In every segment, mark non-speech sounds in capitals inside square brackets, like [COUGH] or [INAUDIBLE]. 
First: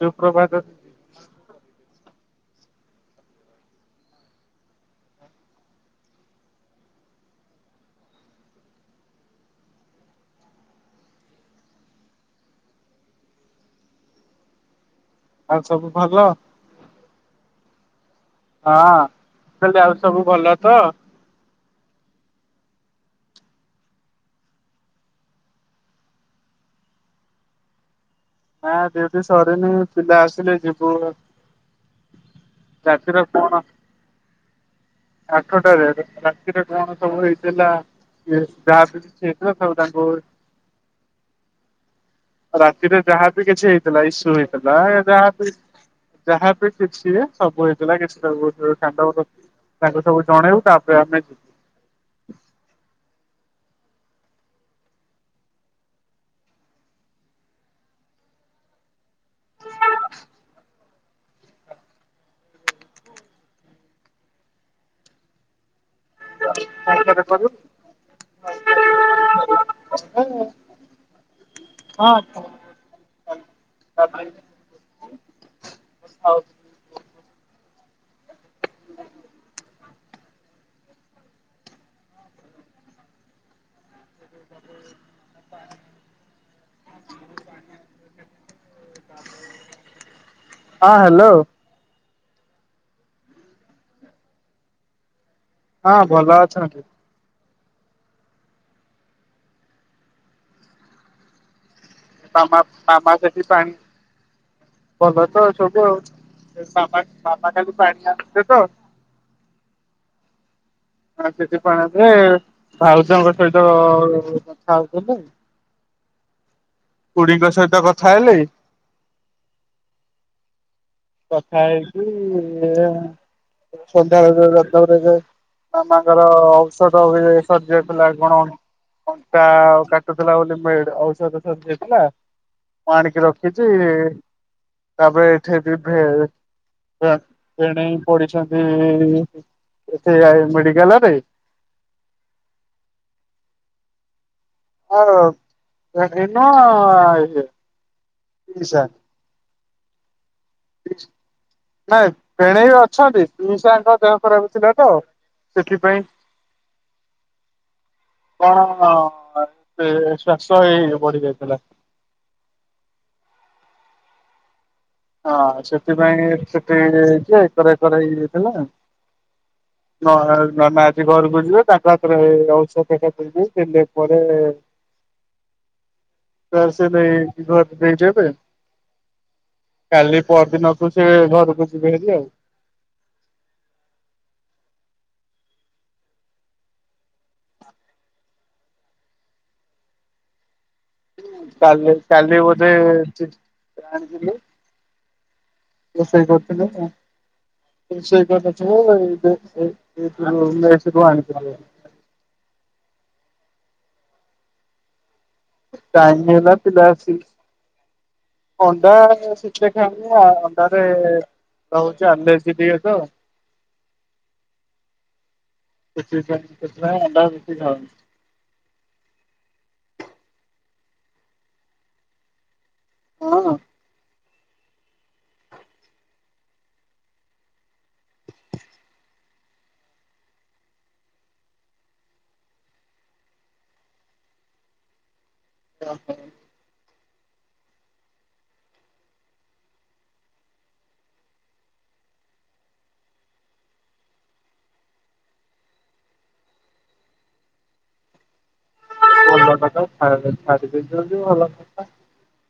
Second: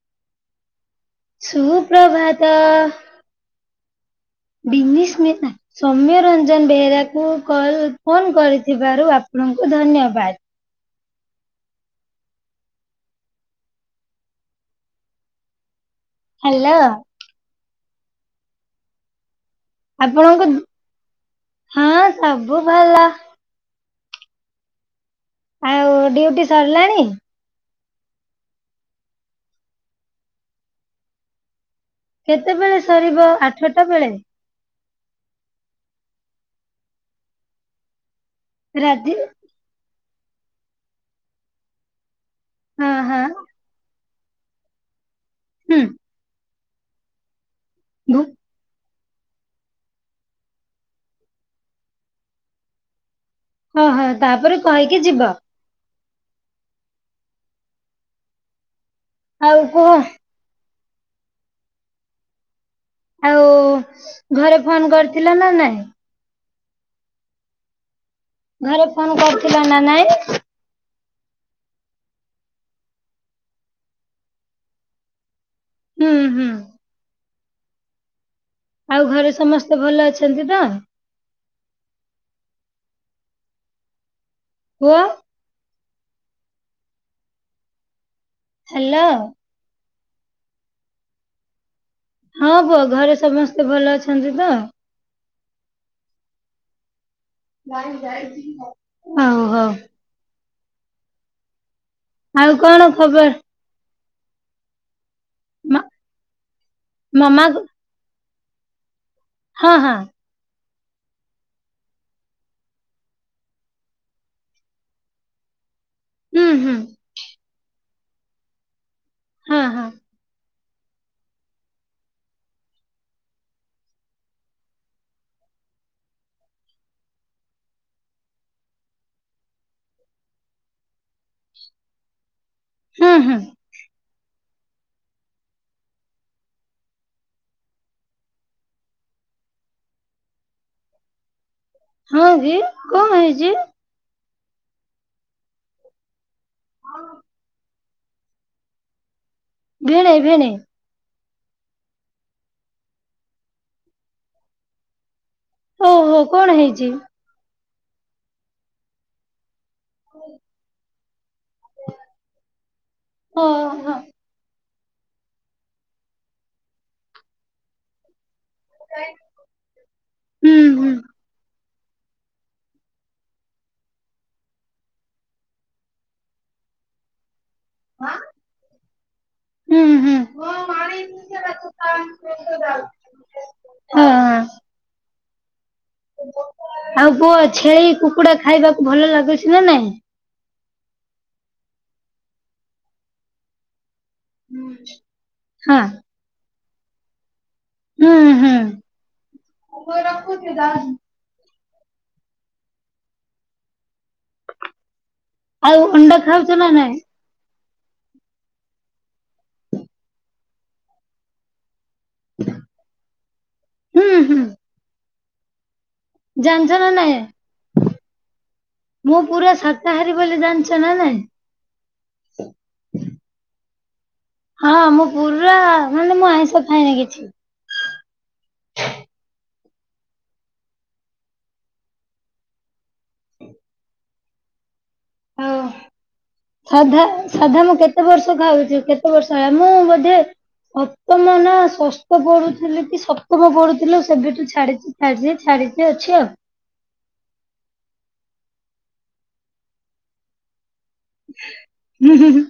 ଶୁପ୍ରଭାତ ସୁପ୍ରଭାତ। ହଁ ବିନିସ୍ ମି ନାଁ ସୌମ୍ୟ ରଞ୍ଜନ ବେହେରାକୁ କଲ ଫୋନ କରିଥିବାରୁ ଆପଣଙ୍କୁ ଧନ୍ୟବାଦ। ଆଉ ସବୁ ଭଲ ହ୍ୟାଲୋ ହଁ କହିଲି ଆଉ ସବୁ ଭଲ ଆପଣଙ୍କୁ ତ ହଁ ସବୁ ଭଲ। ଆଉ ଡ୍ୟୁଟି ସରିଲାଣି? ନା ଡ୍ୟୁଟି ସରିନି ପିଲା ଆସିଲେ ଯିବୁ। କେତେବେଳେ ରାତିରେ ସରିବ କଣ ଆଠଟା ବେଳେ? ଆଠଟାରେ ରାତିରେ କଣ ସବୁ ହେଇଥିଲା ଏ ରାତି ଯାହା [UNINTELLIGIBLE] ତାଙ୍କୁ ହଁ ରାତିରେ ହଁ ଇଥିଲା ଇସୁ ହେଇଥିଲା ଯାହାବି ହୁଁ ଯାହାବି କିଛି ଇଏ ସବୁ ହେଇଥିଲା କିଛି ଭୁ ସବୁଣ୍ଡ ତାଙ୍କୁ ସବୁ ଜଣେଇବୁ ତାପରେ ଆମେ ଯିବୁ। ଓହୋଃ ତାପରେ କହିକି ଯିବ। ଆଉ କୁହ? ଆଉ ଘରେ ଫୋନ କରିଥିଲ ନା ନାଇଁ? [UNINTELLIGIBLE] କରୁ ଘରେ ଫୋନ କରିଥିଲେ ନା ନାଇଁ? ହଁ ଫୋ [UNINTELLIGIBLE] ହୁଁ ହୁଁ। ଆଉ ଘରେ ସମସ୍ତେ ଭଲ ଅଛନ୍ତି ତ? [UNINTELLIGIBLE] ପୁଅ ହ୍ୟାଲୋ ହଁ ହ୍ୟାଲୋ ହଁ ପୁଅ ଘରେ ସମସ୍ତେ ଭଲ ଅଛନ୍ତି ତ? ହଁ ଭଲ ଅଛନ୍ତି। [UNINTELLIGIBLE] ଅ ହଉ। ଆଉ କଣ [UNINTELLIGIBLE] ଖବର? ସେଠୀ ପାଣି ଭଲ ତ ମା ସବୁ ଆଉ ବାମା ମାମା କାଲି ପାଣି ଢାଳିଥିଲେ ତ ହଁ ହଁ। [UNINTELLIGIBLE] ପାଣିରେ ଭାଉଜଙ୍କ ସହିତ କଥା ହଉଥିଲେ। ହୁଁ ହୁଁ। ଖୁଡିଙ୍କ ସହିତ କଥା ହେଲି। ହଁ ହଁ। କଥା ହେଇକି ସନ୍ଧ୍ୟା। [UNINTELLIGIBLE] ମାମାଙ୍କର ଔଷଧ ହୁଏ ସରିଯାଇଥିଲା କଣ। ଅଣ୍ଟା କାଟୁଥିଲା ବୋଲି ମେଡ୍ ଔଷଧ ସରିଯାଇଥିଲା। ମୁଁ ହୁଁ ଆଣିକି ହୁଁ ରଖିଚି। ତାପରେ ଏଠି। [UNINTELLIGIBLE] ଭେଣେଇ ପଡିଛନ୍ତି ଏ ମେଡିକାଲରେ ହଁ କିି। କଣ ହେଇଚି? [UNINTELLIGIBLE] ଲିସା ଭେଣେଇ ଭେଣେଇ। ନାଇଁ ଭେଣେଇ ଅଛନ୍ତି। ପିଇସା ଙ୍କ ଦେହ ଖରାପ ଥିଲା ତ। ସେଥିପାଇଁ ଓହୋ କଣ ହେଇଛି? କଣ ସେ ଶ୍ୱାସ ଏଇ ବଢି ଯାଇଥିଲା। ହଁ। ହଁ। ସେଥିପାଇଁ ସେଠି ଯେ ଏକର ହେକର ହେଇଯାଇଥିଲା। ନହେଲ୍ ହୁଁ ନନା ହୁଁ ଆଜି ଘରକୁ ବୁଝିଲେ ତାଙ୍କ ହାତରେ ଔଷଧ ଟା ଦେଇ ଦେଇ [UNINTELLIGIBLE] ପରେ ସେ ଆସିଲେ କି ଘରେ ଦେଇ ଦେବେ। ଉଁ ହୁଁ। ହଁ। ପରଦିନକୁ ସେ ଘରକୁ ଯିବେ ହେରି ଆଉ। ଆଉ କୁହ ଛେଳି କୁକୁଡା ଖାଇବାକୁ ଭଲ ଲାଗୁଚି ନା ନାହିଁ? କାଲି କାଲି ବୋଧେ ଚିକେନ ଆଣିଥିଲି। ହଁ। ରୋଷେଇ କରୁଥିଲେ। [UNINTELLIGIBLE] ହୁଁ ହୁଁ ମେସ ରୁ ଆଣିଥିଲେ। ଆଉ ଅଣ୍ଡା ଟାଇମ୍ ଖାଉଛ ହେଲା ନା ପିଲା ନାଇଁ? ଆସିସ୍ ଅଣ୍ଡା ସିଜା [UNINTELLIGIBLE] ଅଣ୍ଡାରେ ରହୁଚି ଚି ଆଲର୍ଜି ଟିକେ ତ। ହୁଁ ହୁଁ ଜାଣିଛ ନା ନାଇଁ [UNINTELLIGIBLE] ମୁଁ ପୁରା ଶାକାହାରୀ ବୋଲି ଜାଣିଚ ନା ନାଇଁ? [UNINTELLIGIBLE] ହଁ ମୁଁ ପୁରା ମାନେ ମୁଁ ଆଇଁଷ ଖାଏନି କିଛି। [UNINTELLIGIBLE] [UNINTELLIGIBLE] ସାଧା ସାଧା ମୁଁ କେତେ ବର୍ଷ ଖାଉଚି କେତେ ବର୍ଷ ହେଲା ମୁଁ ବୋଧେ ସପ୍ତମ ନା ଷଷ୍ଟ ପଢୁଥିଲି କି ସପ୍ତମ ପଢୁଥିଲି ସେବେଠୁ ଛାଡିଚି। ଛାଡିଚି ଯେ ଛାଡିଚି ଅଛି ଆଉ। ଭଲ କଥା। ଛାଡିଦେଇଚ ଯଦି ଭଲ କଥା। ହୁଁ ହୁଁ ହୁଁ।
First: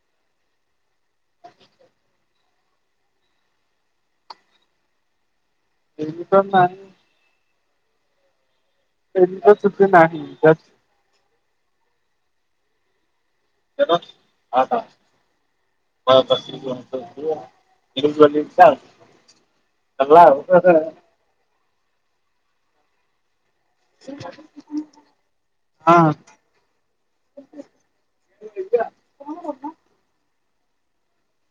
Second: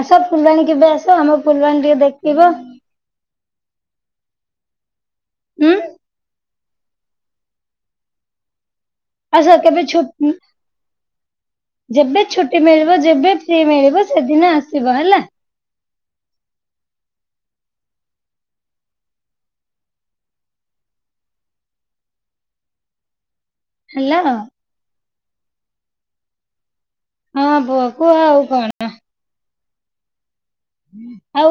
ଆସ ଫୁଲବାଣୀ କେବେ ଆସ ଆମ ଫୁଲବାଣୀ ଟିକେ ଦେଖିବ। ହୁଁ [UNINTELLIGIBLE] ଏଇଠି ତ ଆସ କେବେ ଛୁଟି ନାହିଁ। [UNINTELLIGIBLE] ଯେବେ ଛୁଟି ମିଳିବ ଯେବେ ଫ୍ରି ମିଳିବ ସେଦିନ ଆସିବ ହେଲା। [UNINTELLIGIBLE] ହେଲା ଆଉ [UNINTELLIGIBLE] ହେଲା ହଁ। ହଁ ପୁଅ କୁହ ଆଉ କଣ। ଆଉ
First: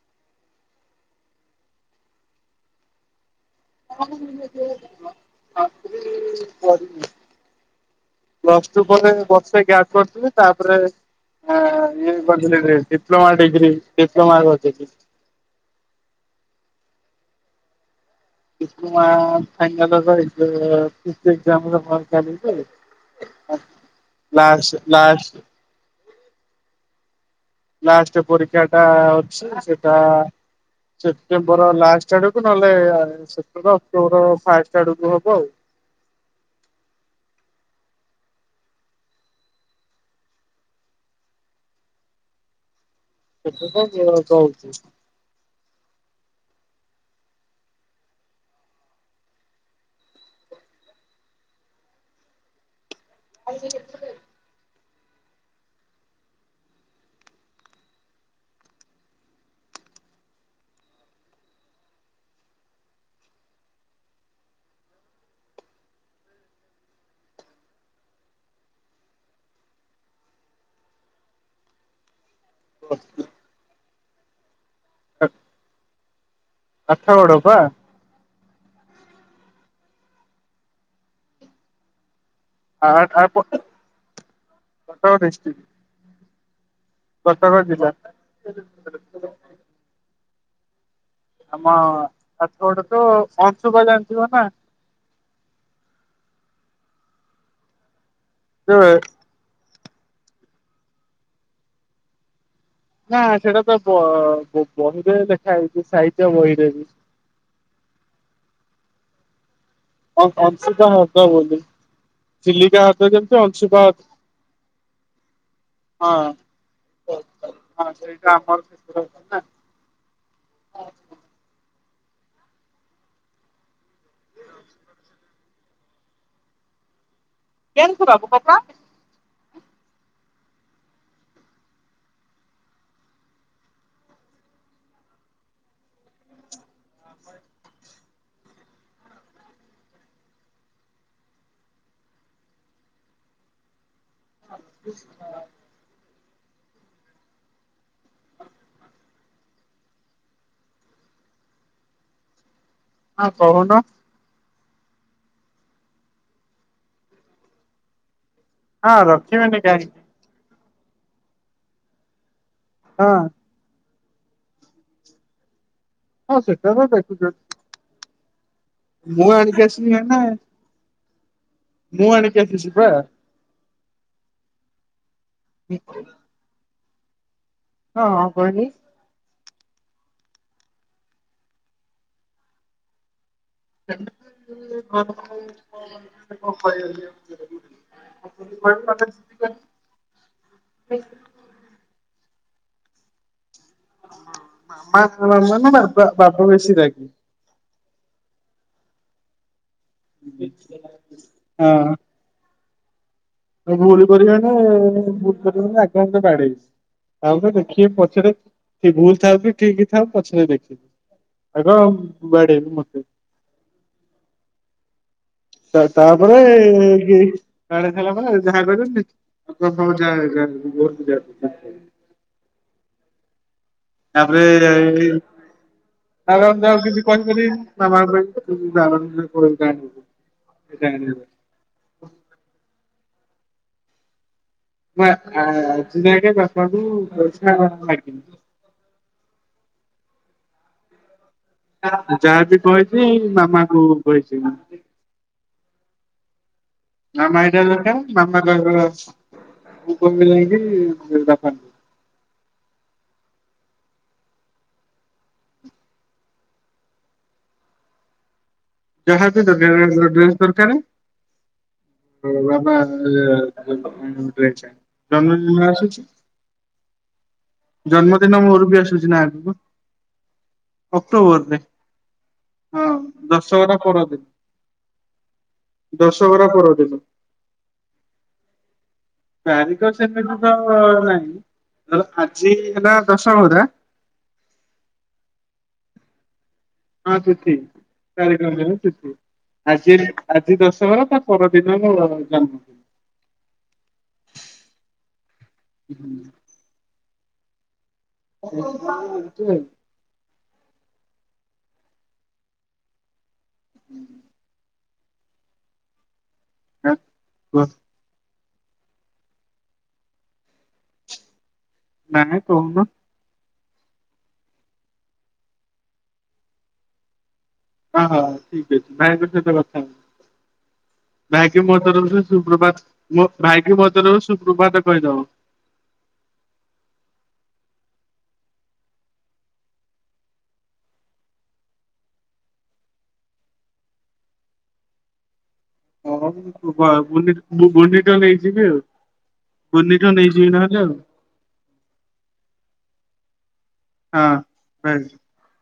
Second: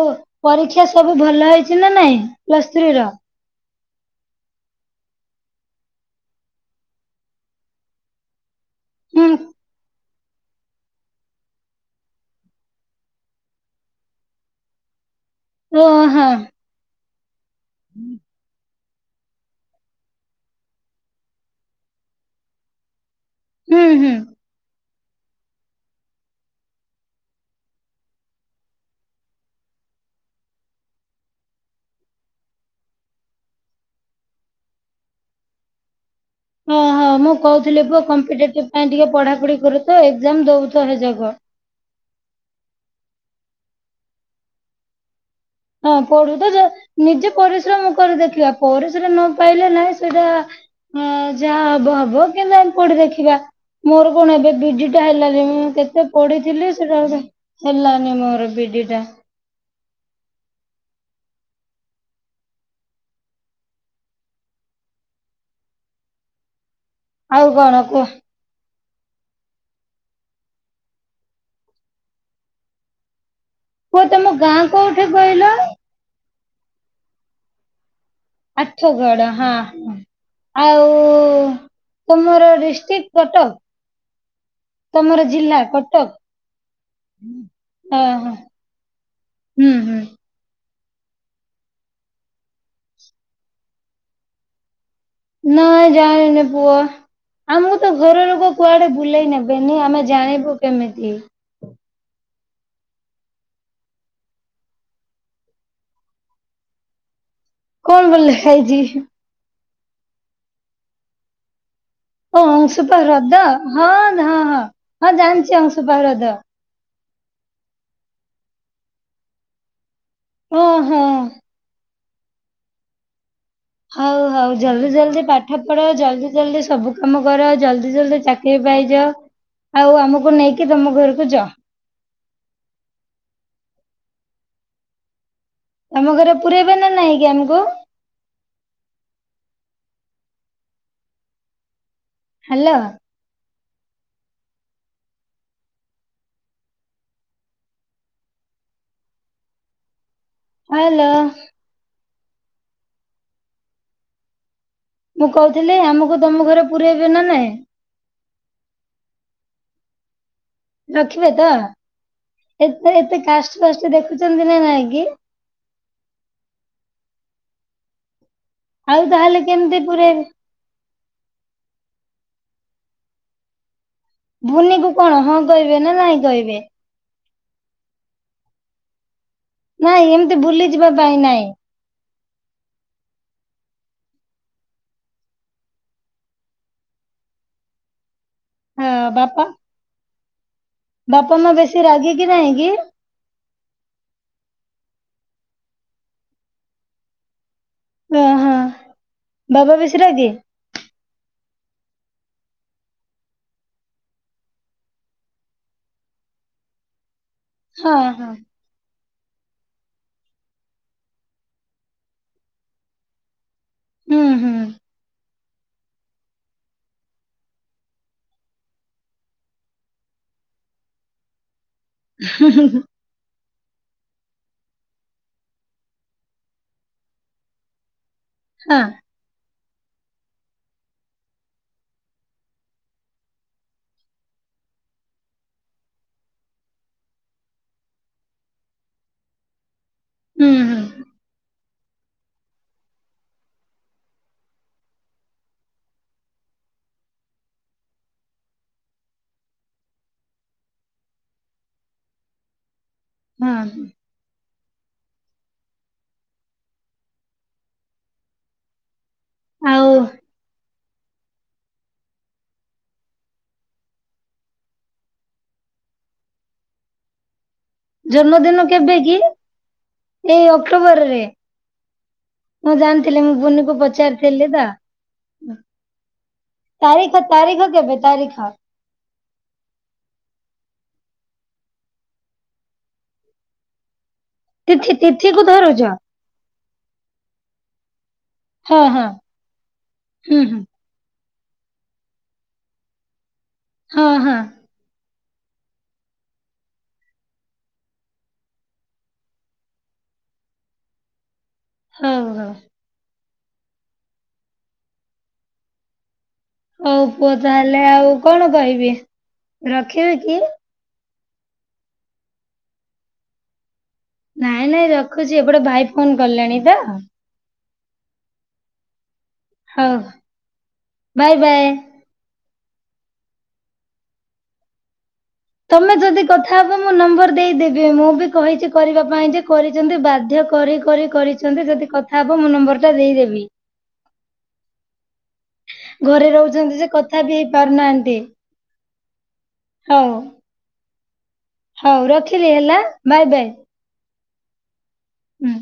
ପରୀକ୍ଷା ସବୁ ଭଲ ହେଇଚି ନା ନାଇଁ ପ୍ଲସ ଥ୍ରୀ ର? [UNINTELLIGIBLE] ପ୍ଲସ୍ ଟୁ ପରେ ହୁଁ ବର୍ଷେ ଗ୍ୟାପ୍ କରିଥିଲି। ତାପରେ ଇଏ କରିଥିଲି ଡିପ୍ଲୋମା ଡିଗ୍ରୀ ଡିପ୍ଲୋମା କରିଦେଇଥିଲି। ଓ ହଁ। ଡିପ୍ଲୋମା ଫାଇନାଲର ଏକ୍ସାମ ଏକ୍ସାମ୍ ର ଫର୍ମ ଚାଲିଛି ସେ [INAUDIBLE] ହୁଁ ହୁଁ। ଲାସ ଲାସ୍ ଲାଷ୍ଟ ପରୀକ୍ଷାଟା ଅଛି ସେଟା ସେପ୍ଟେମ୍ବର ଲାଷ୍ଟ ଆଡକୁ ନହେଲେ ସେପ୍ଟେମ୍ବର ଅକ୍ଟୋବର ଫାଷ୍ଟ ଆଡକୁ ହବ ଆଉ। ହଁ ହଁ ମୁଁ କହୁଥିଲି ପୁଅ କମ୍ପିଟେଟିଭ ପାଇଁ ଟିକେ ପଢାପଢି କରୁଥାଅ ଏକ୍ଜାମ ଦଉଥାଅ ହେଯାକ। କେତେତ ଦିଅ କହୁଛି। ହଁ ପଢୁଥା ନିଜେ ପରିଶ୍ରମ କରି ଦେଖିବା ପରିଶ୍ରମରେ ନ ପାଇଲେ ନାହିଁ ସେଇଟା ହଁ ଯାହା ହବ ହବ କିନ୍ତୁ ଆମେ ପଢି ଦେଖିବା ମୋର କଣ ଏବେ ବିଡିଟା ହେଲାନି ମୁଁ କେତେ ପଢିଥିଲି ସେଟା ଗୁଟେ ହେଲାନି ମୋର ବିଡିଟା। ଆଉ କଣ କୁହ? ହଁ ପୁଅ ତମ ଗାଁ କୋଉଠି କହିଲ? ଆଠଗଡ ପା। ଆଠଗଡ ହଁ ହଁ ଆଉ ତୁମର? ଆ ଆ ଡିଷ୍ଟ୍ରିକ୍ଟ କଟକ ତମର ଜିଲ୍ଲା ଡିଷ୍ଟ୍ରିକ୍ଟ କଟକ? କଟକ ଜିଲ୍ଲା। ଓହୋ ହୁଁ ହୁଁ। ଆମ ଆଠଗଡ଼ରେ ତ ଅଂଶୁପା ଜାଣିଥିବ ନା? ନାଇଁ ଜାଣିନି ପୁଅ ଆମକୁ ତ ଘର ଲୋକ ଯୋଉ କୁଆଡେ ବୁଲେଇ ନେବେ ବେନି ଆମେ ଜାଣିବୁ କେମିତି। ନା ସେଇଟା ତ ବ ବହିରେ ଲେଖା ହେଇଛି ସାହିତ୍ୟ ବହିରେବି। କଣ କଣ ଲେଖା ହେଇଛି। କଣ ଅଂଶୁପା ହ୍ରଦ ବୋଲି। ଓ ଚିଲିକା ଅଂଶୁପା ଯେମିତି ହ୍ରଦ ଅଂଶୁପା ହଁ ହ୍ରଦ ହଁ ହଁ ହଁ ଜାଣିଛି ଅଂଶୁପା ହଁ ହ୍ରଦ। ହଁ ସେଇଟା ଆମର ଓ ହଁ। ହଉ ହଉ ଜଲଦି ଜଲଦି ପାଠ ପଢ ଜଲଦି ଜଲଦି ସବୁ କାମ କର ଜଲଦି ଜଲଦି ଚାକିରି ପାଇଯାଅ ଆଉ ଆମକୁ ନେଇକି ତମ ଘରକୁ ଯଅ। ତମ ଘରେ ପୁରେଇବେ ନା ନାଇଁକି ଆମକୁ? ହ୍ୟାଲୋ। ଆ [INAUDIBLE] ହେଲୋ। ହଁ କହୁନ? ମୁଁ କହୁଥିଲି ଆମକୁ ତମ ଘରେ ପୁରଇବେ ନା ନାଇଁ? ହଁ ରଖିବେନି କାହିଁକି। ରଖିବେ ତ ଏତେ ହଁ ଏତେ କାଷ୍ଟ ଫାଷ୍ଟ ଦେଖୁଛନ୍ତି ନା ନାଇଁ କି? ହଁ ସେଟା ତ ଦେଖୁଛନ୍ତି। ଆଉ ମୁଁ ତାହେଲେ ଆଣିକି କେମିତି ଆସିଲି ପୁରେଇବେ? ମୁୂ ଆଣିକି ଆସିଛିପା। ଭୂନି କୁ କଣ ହଁ କହିବେ ନା ନାହିଁ କହିବେ। ହଁଁ କହିଲି। ନାଇଁ ଏମିତି ବୁଲିଯିବା ପାଇଁ ନାଇଁ। [UNINTELLIGIBLE] ହଁ ବାପା ବାପା ମା ବେଶୀ ରାଗୀ କି ନାହିଁ କି? ମାମା ମାମା ନା ବାପ ବାବା ବେଶୀ ରାଗି। ଓଁ ହଁ। ବାବା ବେଶି ରାଗି? ହଁ। ଭୁଲ କରିବାନି ଭୁଲ କରିବନି ଆଗେ ଆଇଲେ ବାଡେଇବି ଆଉ କାଇଁ କହିବି। [UNINTELLIGIBLE] [INAUDIBLE] କିଏ ହଁ ହଁ ପଛରେ ଭୁଲ ଥାଉ କି ଠିକ୍ ଥାଉ ପଛରେ ଦେଖିବି ଆଗ ବାଡେଇବେ ମତେ। ହୁଁ ହୁଁ ତା-ତାପରେ କି ବାଡେଇସାଇଲା ପରେ ଯାହା କହିବେ [INAUDIBLE] [UNINTELLIGIBLE] [INAUDIBLE] ହୁଁ ହୁଁ ହୁଁ। ତାପରେ ତାପରେ ଆଉ [UNINTELLIGIBLE] କିଛି ହଁ କହିପାରିବେନି [UNINTELLIGIBLE] [UNINTELLIGIBLE] [INAUDIBLE] ମୁଁ ଆ-ଆଜି ଯାଗେଁ ବାପାଙ୍କୁ ପଇଷା ମାଗିନି। ହୁଁ ହୁଁ। ଯାହା ବିି କହିବି ମାମାକୁ କହିଚି। ମାମା ଏଇଟା ଦରକାର ମାମା କହିବେ ଯାଇଁକି ବାପାଙ୍କୁ। ହୁଁ ହୁଁ। ଜାହାବି ଦରକାର ଆଉ [UNINTELLIGIBLE] ଡ୍ରେସ୍‌ ଦରକାର। ବାବା ଏ [UNINTELLIGIBLE] ଡ୍ରେସ ଆଣିବିଜନ୍ମଦିନ ଆସୁଚ। [INAUDIBLE] ଜନ୍ମଦିନ ମୋର ବି କେବେ ଆସୁଚି କି? ନା ଆଗକୁ ଅକ୍ଟୋବରରେ। ମୁଁ ହଁ ଜାଣିଥିଲେ ମୁଁ ବୁନି ମୁଁ ଦଶହରା ପରଦିନ ପଚାରିଥିଲି ତ ଦଶହରା ପରଦିନ ତାରିଖ ତାରିଖ କେବେ ତାରିଖ? ତାରିଖ ସେବେଠୁ ତ ନାହିଁ। ଧର ଆଜି ହେଲା ଦଶହରା। ତିଥି ତିଥି କୁ ଧରୁଚ? ହଁ ତିଥି ତାରିଖ ନୁହଁ ହଁ ହଁ ତିଥି ଆଜି ହୁଁ ଆଜି ହୁଁ ଦଶହରା ତା ପରଦିନ ମୋ ଜନ୍ମ ଦିନ। ହଁ ହଁ। ହୁଁ। [UNINTELLIGIBLE] ହୋଉ ହୋଉ। ହୁଁ। ହୋଉ ପୁଅ ତାହଲେ ଆଉ କଣ କହିବି ରଖିବି କି? ନାଇଁ କୋହୁନ। ନାଇଁ ନାଇଁ ରଖୁଚି ଏପଟେ ଭାଇ ଫୋନ୍ କଲେଣି ତ। ହଁ ହଁ ହ ଠିକ୍ ଅଛି ଭାଇଙ୍କ ସହିତ କଥା ହଉ ହୁଅ। ବାଏ ଭାଇ କି ବାଏ। ମୋ ତରଫରୁ ସୁପ୍ରଭାତ ମୋ ଭାଇକି ମୋତରଫରୁ ସୁପ୍ରଭାତ କହିଦବ। ତମେ ଯଦି କଥା ହବ ମୁଁ ନମ୍ବର ଦେଇଦେବି। ମୁଁ ବି କହିଚି କରିବା ପାଇଁ ଯେ କରିଚନ୍ତି ବାଧ୍ୟ କରି କରି କରିଚନ୍ତି ଯଦି କଥା ହବ ମୁଁ ନମ୍ବରଟା ଦେଇଦେବି। ହଁ ଘରେ ହଁ ରହୁଛନ୍ତି ଯେ କଥା ବି [UNINTELLIGIBLE] ହେଇ ମୁଁ ପାରୁନାହାନ୍ତି। ମନିଟର ହେଇଯିବି ଆଉ। ମନିଟର ନେଇଯିବି ନହେଲେ ଆଉ। ହୋଉ ରଖିଲି ହେଲା ବାଏ ବାଏ। ହଁ ବାଏ। ହୁଁ।